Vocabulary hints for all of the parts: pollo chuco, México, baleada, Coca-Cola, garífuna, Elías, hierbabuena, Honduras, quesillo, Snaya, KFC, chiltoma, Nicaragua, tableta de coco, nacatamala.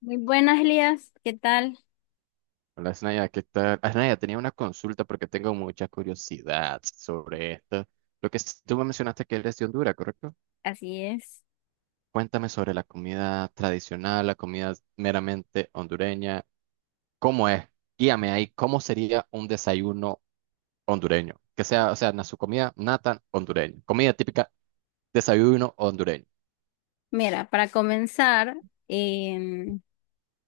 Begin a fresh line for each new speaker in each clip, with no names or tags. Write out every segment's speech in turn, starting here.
Muy buenas, Elías. ¿Qué tal?
Hola, Snaya, ¿qué tal? Snaya, tenía una consulta porque tengo mucha curiosidad sobre esto. Tú me mencionaste que eres de Honduras, ¿correcto?
Así es.
Cuéntame sobre la comida tradicional, la comida meramente hondureña. ¿Cómo es? Guíame ahí, ¿cómo sería un desayuno hondureño? Que sea, o sea, su comida nata hondureña. Comida típica, desayuno hondureño.
Mira, para comenzar, em,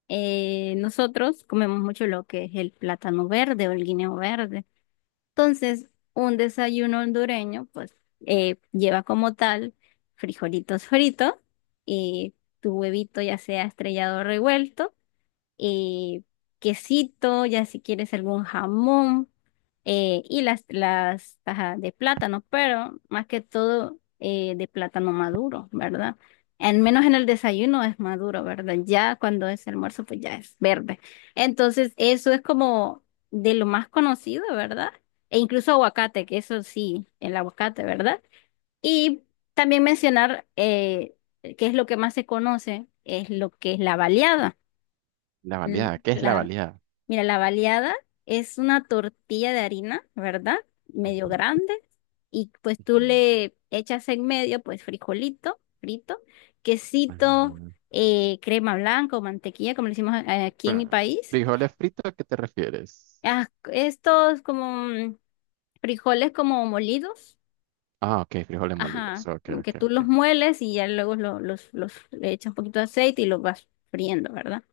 nosotros comemos mucho lo que es el plátano verde o el guineo verde. Entonces, un desayuno hondureño, pues, lleva como tal frijolitos fritos y tu huevito ya sea estrellado o revuelto. eh, Quesito, ya si quieres algún jamón, y las tajas de plátano, pero más que todo, de plátano maduro, ¿verdad? Al menos en el desayuno es maduro, ¿verdad? Ya cuando es almuerzo, pues ya es verde. Entonces, eso es como de lo más conocido, ¿verdad? E incluso aguacate, que eso sí, el aguacate, ¿verdad? Y también mencionar, qué es lo que más se conoce, es lo que es la baleada.
La baleada, ¿qué es la
La,
baleada?
Mira, la baleada es una tortilla de harina, ¿verdad? Medio
Ujú,
grande. Y pues tú
ujú,
le echas en medio, pues frijolito, frito, quesito,
ujú.
crema blanca o mantequilla, como le decimos aquí en mi
Bueno,
país.
frijoles fritos, ¿a qué te refieres?
Ah, estos como frijoles como molidos,
Ah, ok, frijoles molidos.
ajá,
Ok,
como que
ok,
tú los
ok.
mueles y ya luego le echas un poquito de aceite y los vas friendo, ¿verdad?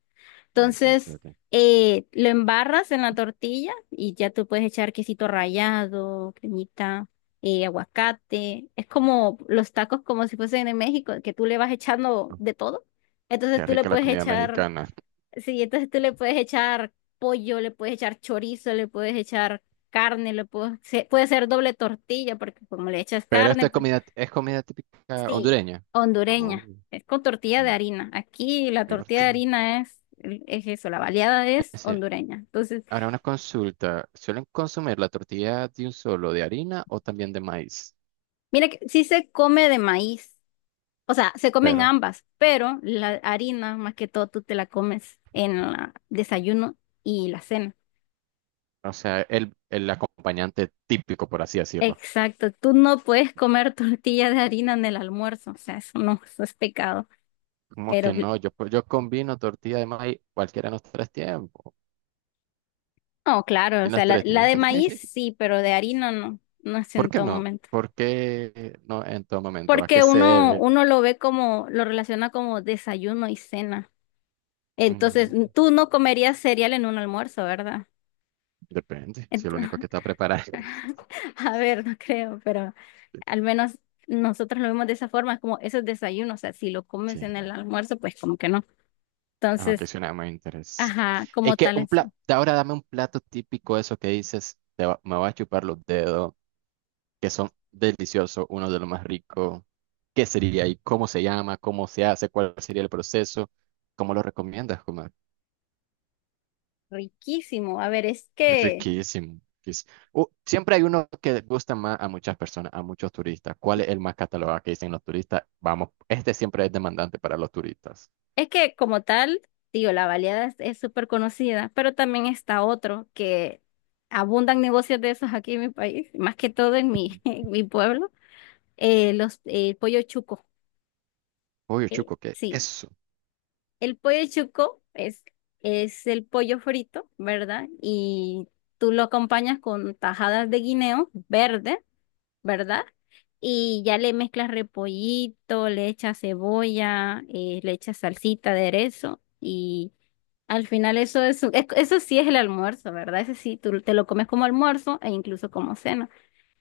Ok, ok,
Entonces,
ok.
lo embarras en la tortilla y ya tú puedes echar quesito rallado, cremita, aguacate. Es como los tacos como si fuesen en México, que tú le vas echando
Oh,
de todo. Entonces
qué
tú le
rica la
puedes
comida
echar,
mexicana.
sí, entonces tú le puedes echar pollo, le puedes echar chorizo, le puedes echar carne, le puedes, puede ser doble tortilla, porque como le echas
Pero
carne,
esta
pues
es comida típica
sí,
hondureña. Oh,
hondureña. Es con tortilla de
mm,
harina. Aquí la
qué
tortilla de
fuerte.
harina es eso, la baleada es
Ese.
hondureña. Entonces,
Ahora una consulta. ¿Suelen consumir la tortilla de un solo de harina o también de maíz?
mira que sí se come de maíz. O sea, se comen
Pero,
ambas, pero la harina, más que todo, tú te la comes en el desayuno y la cena.
o sea, el acompañante típico, por así decirlo.
Exacto, tú no puedes comer tortilla de harina en el almuerzo, o sea, eso no, eso es pecado.
¿Cómo que
Pero
no? Yo, pues, yo combino tortilla de maíz cualquiera en los tres tiempos.
no, claro, o
En
sea,
las tres
la
tiempos.
de maíz sí, pero de harina no, no es
¿Por
en
qué
todo
no?
momento.
¿Por qué no en todo momento? ¿A qué
Porque
se
uno,
debe?
uno lo ve como, lo relaciona como desayuno y cena. Entonces,
Mm,
tú no comerías cereal en un almuerzo, ¿verdad?
depende, si el
Ento-
único que está preparado.
a ver, no creo, pero al menos nosotros lo vemos de esa forma, como eso es desayuno, o sea, si lo
Sí,
comes en el almuerzo, pues como que no.
ah, que
Entonces,
suena más interesante.
ajá,
Es
como
que
tal
un
es
plato, ahora dame un plato típico, eso que dices, me va a chupar los dedos, que son deliciosos, uno de los más ricos. ¿Qué sería y cómo se llama? ¿Cómo se hace? ¿Cuál sería el proceso? ¿Cómo lo recomiendas, Kumar?
riquísimo. A ver, es
Es
que
riquísimo. Riquísimo. Siempre hay uno que gusta más a muchas personas, a muchos turistas. ¿Cuál es el más catalogado que dicen los turistas? Vamos, este siempre es demandante para los turistas.
es que como tal, digo, la baleada es súper conocida, pero también está otro que abundan negocios de esos aquí en mi país, más que todo en mi,
Ujú.
en mi pueblo, el pollo chuco.
Pollo chuco, ¿qué es
Sí,
eso?
el pollo chuco es el pollo frito, ¿verdad? Y tú lo acompañas con tajadas de guineo verde, ¿verdad? Y ya le mezclas repollito, le echas cebolla, le echas salsita, aderezo y al final eso es, eso sí es el almuerzo, ¿verdad? Ese sí, tú te lo comes como almuerzo e incluso como cena.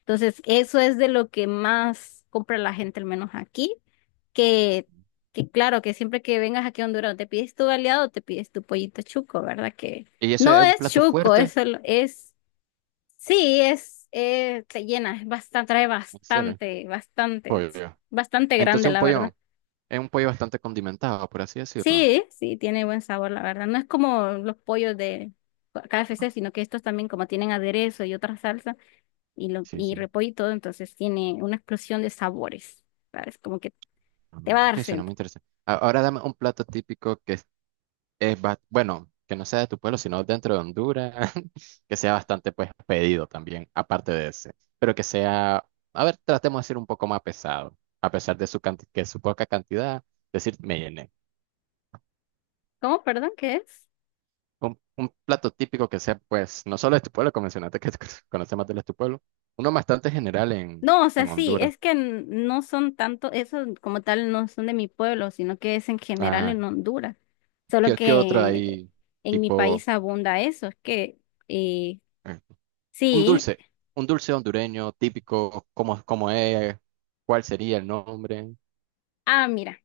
Entonces, eso es de lo que más compra la gente, al menos aquí, que, que claro, que siempre que vengas aquí a Honduras o te pides tu baleado o te pides tu pollito chuco, ¿verdad? Que
¿Y eso
no
es un
es
plato
chuco,
fuerte?
eso es, es sí, es, te llena, es trae
¿En serio?
bastante, bastante,
Pollo.
bastante grande,
Entonces un
la verdad.
pollo, es un pollo bastante condimentado, por así decirlo.
Sí, sí, tiene buen sabor, la verdad. No es como los pollos de KFC, sino que estos también como tienen aderezo y otra salsa y,
Sí,
y
sí.
repollo y todo, entonces tiene una explosión de sabores, ¿sabes? Como que te
Mm.
va a dar
Ok, suena
sed.
muy interesante. Ahora dame un plato típico que bueno, que no sea de tu pueblo, sino dentro de Honduras, que sea bastante pues pedido también, aparte de ese, pero que sea, a ver, tratemos de ser un poco más pesado, a pesar de que su poca cantidad, decir, me llené.
¿Cómo? Perdón, ¿qué es?
Un plato típico que sea pues, no solo de tu pueblo, como mencionaste que conoce más de los tu pueblo, uno bastante general
No, o sea,
en
sí,
Honduras.
es que no son tanto, eso como tal no son de mi pueblo, sino que es en general
Ah,
en Honduras. Solo
¿qué, qué otro
que
hay?
en mi
Tipo,
país abunda eso, es que eh,
eh, un
sí.
dulce, un dulce hondureño típico, ¿cómo, cómo es? ¿Cuál sería el nombre?
Ah, mira,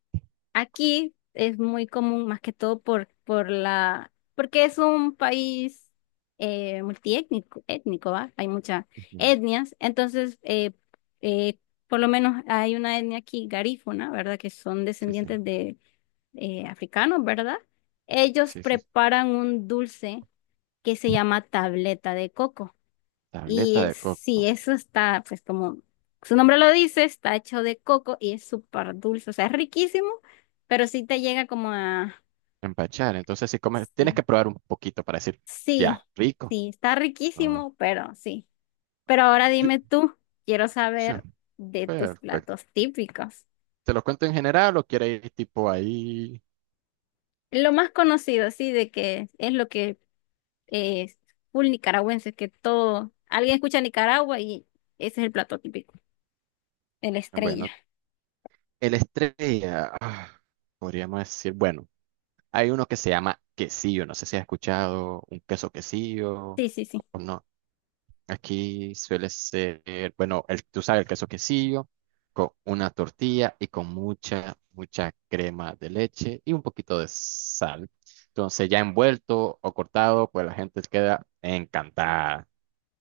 aquí es muy común más que todo por la, porque es un país, multiétnico, étnico, ¿va? Hay muchas
Ujú.
etnias, entonces eh, por lo menos hay una etnia aquí, garífuna, ¿verdad? Que son
Sí, sí,
descendientes de africanos, ¿verdad? Ellos
sí, sí.
preparan un dulce que se llama tableta de coco. Y
Tableta de
sí,
coco.
eso está, pues como su nombre lo dice, está hecho de coco y es súper dulce. O sea, es riquísimo, pero sí te llega como a...
Empachar. Entonces, si comes, tienes
Sí,
que probar un poquito para decir,
sí,
ya, rico.
sí, está
Ah,
riquísimo, pero sí. Pero ahora
yo-
dime tú, quiero
sí,
saber de tus
perfecto.
platos típicos.
¿Te lo cuento en general o quieres ir tipo ahí?
Lo más conocido, sí, de que es lo que eh, full nicaragüenses, que todo, alguien escucha Nicaragua y ese es el plato típico, el estrella.
Bueno, el estrella, ah, podríamos decir, bueno. Hay uno que se llama quesillo, no sé si has escuchado un queso quesillo
Sí, sí, sí.
o no. Aquí suele ser, bueno, el, tú sabes, el queso quesillo con una tortilla y con mucha, mucha crema de leche y un poquito de sal. Entonces, ya envuelto o cortado, pues la gente queda encantada.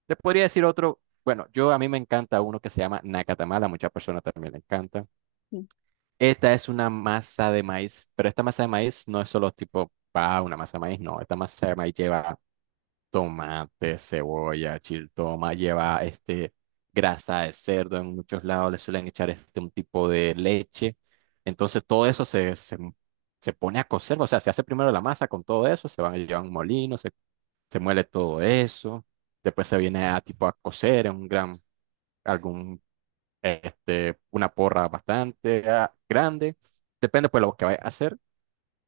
Te podría decir otro, bueno, yo a mí me encanta uno que se llama nacatamala, a muchas personas también le encanta. Esta es una masa de maíz, pero esta masa de maíz no es solo tipo, ah, una masa de maíz, no. Esta masa de maíz lleva tomate, cebolla, chiltoma, lleva este grasa de cerdo. En muchos lados le suelen echar este un tipo de leche. Entonces todo eso se pone a cocer, o sea, se hace primero la masa con todo eso, se van a llevar a un molino, se muele todo eso. Después se viene a tipo a cocer en un gran, algún este, una porra bastante ah, grande, depende pues lo que vayas a hacer.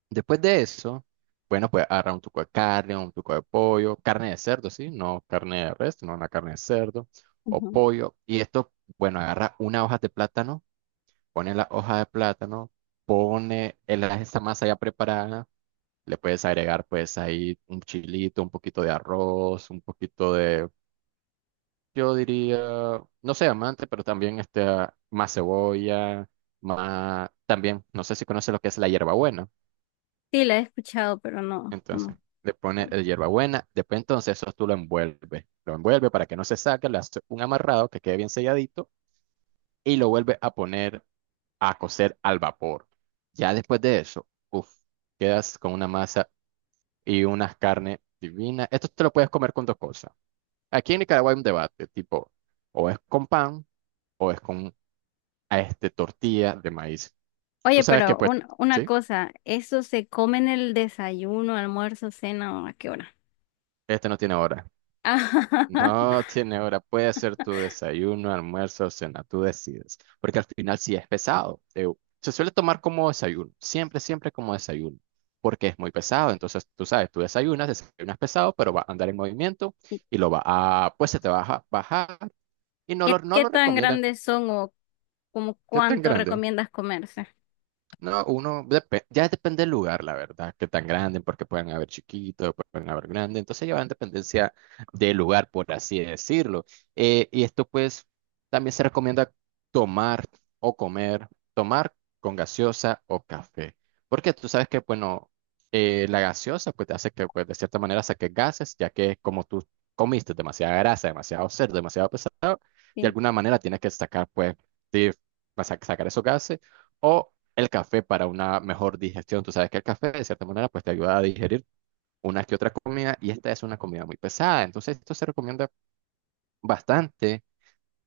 Después de eso, bueno, pues agarrar un tuco de carne, un tuco de pollo, carne de cerdo, sí, no carne de res, no una carne de cerdo o
Ujú.
pollo. Y esto, bueno, agarra una hoja de plátano, pone la hoja de plátano, esa masa ya preparada, le puedes agregar pues ahí un chilito, un poquito de arroz, un poquito de yo diría, no sé, amante, pero también este, más cebolla, más, también, no sé si conoces lo que es la hierbabuena.
Sí, la he escuchado, pero no,
Entonces,
no.
le pones
No.
el hierbabuena, después entonces eso tú lo envuelves para que no se saque, le haces un amarrado que quede bien selladito y lo vuelves a poner a cocer al vapor. Ya después de eso, uff, quedas con una masa y unas carnes divinas. Esto te lo puedes comer con dos cosas. Aquí en Nicaragua hay un debate, tipo, o es con pan, o es con a este tortilla de maíz. Tú
Oye,
sabes que
pero
pues,
una
¿sí?
cosa, ¿eso se come en el desayuno, almuerzo, cena o a qué hora?
Este no tiene hora.
Ah,
No tiene hora. Puede ser tu desayuno, almuerzo o cena, tú decides. Porque al final sí es pesado. Se suele tomar como desayuno, siempre, siempre como desayuno. Porque es muy pesado. Entonces, tú sabes, tú desayunas, desayunas pesado, pero va a andar en movimiento
¿y
y pues se te va a bajar y no
qué
lo
tan
recomiendan.
grandes son o como
¿Qué tan
cuánto
grande?
recomiendas comerse?
No, uno ya depende del lugar, la verdad, que tan grande, porque pueden haber chiquitos, pueden haber grandes, entonces ya va en dependencia del lugar, por así decirlo. Y esto pues también se recomienda tomar o comer, tomar con gaseosa o café, porque tú sabes que, bueno, la gaseosa pues te hace que pues, de cierta manera saques gases, ya que como tú comiste demasiada grasa, demasiado cerdo, demasiado pesado, de
Sí,
alguna manera tienes que sacar pues, de- sacar esos gases. O el café para una mejor digestión. Tú sabes que el café, de cierta manera, pues te ayuda a digerir una que otra comida y esta es una comida muy pesada. Entonces, esto se recomienda bastante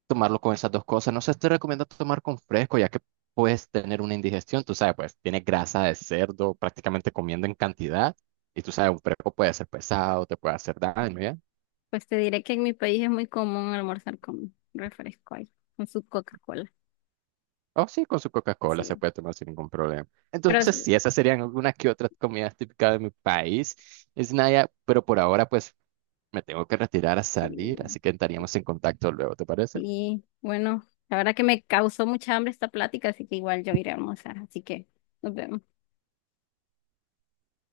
tomarlo con esas dos cosas. No se te recomienda tomar con fresco, ya que puedes tener una indigestión. Tú sabes, pues tiene grasa de cerdo prácticamente comiendo en cantidad. Y tú sabes, un fresco puede ser pesado, te puede hacer daño, ¿ya?
pues te diré que en mi país es muy común almorzar con refresco ahí, con su Coca-Cola.
O sí, con su Coca-Cola se
Sí,
puede tomar sin ningún problema.
pero
Entonces, sí, esas serían algunas que otras comidas típicas de mi país. Es Naya, pero por ahora, pues me tengo que retirar a
sí,
salir, así que estaríamos en contacto luego, ¿te parece?
y bueno, la verdad que me causó mucha hambre esta plática, así que igual yo iré a almorzar. Así que nos vemos.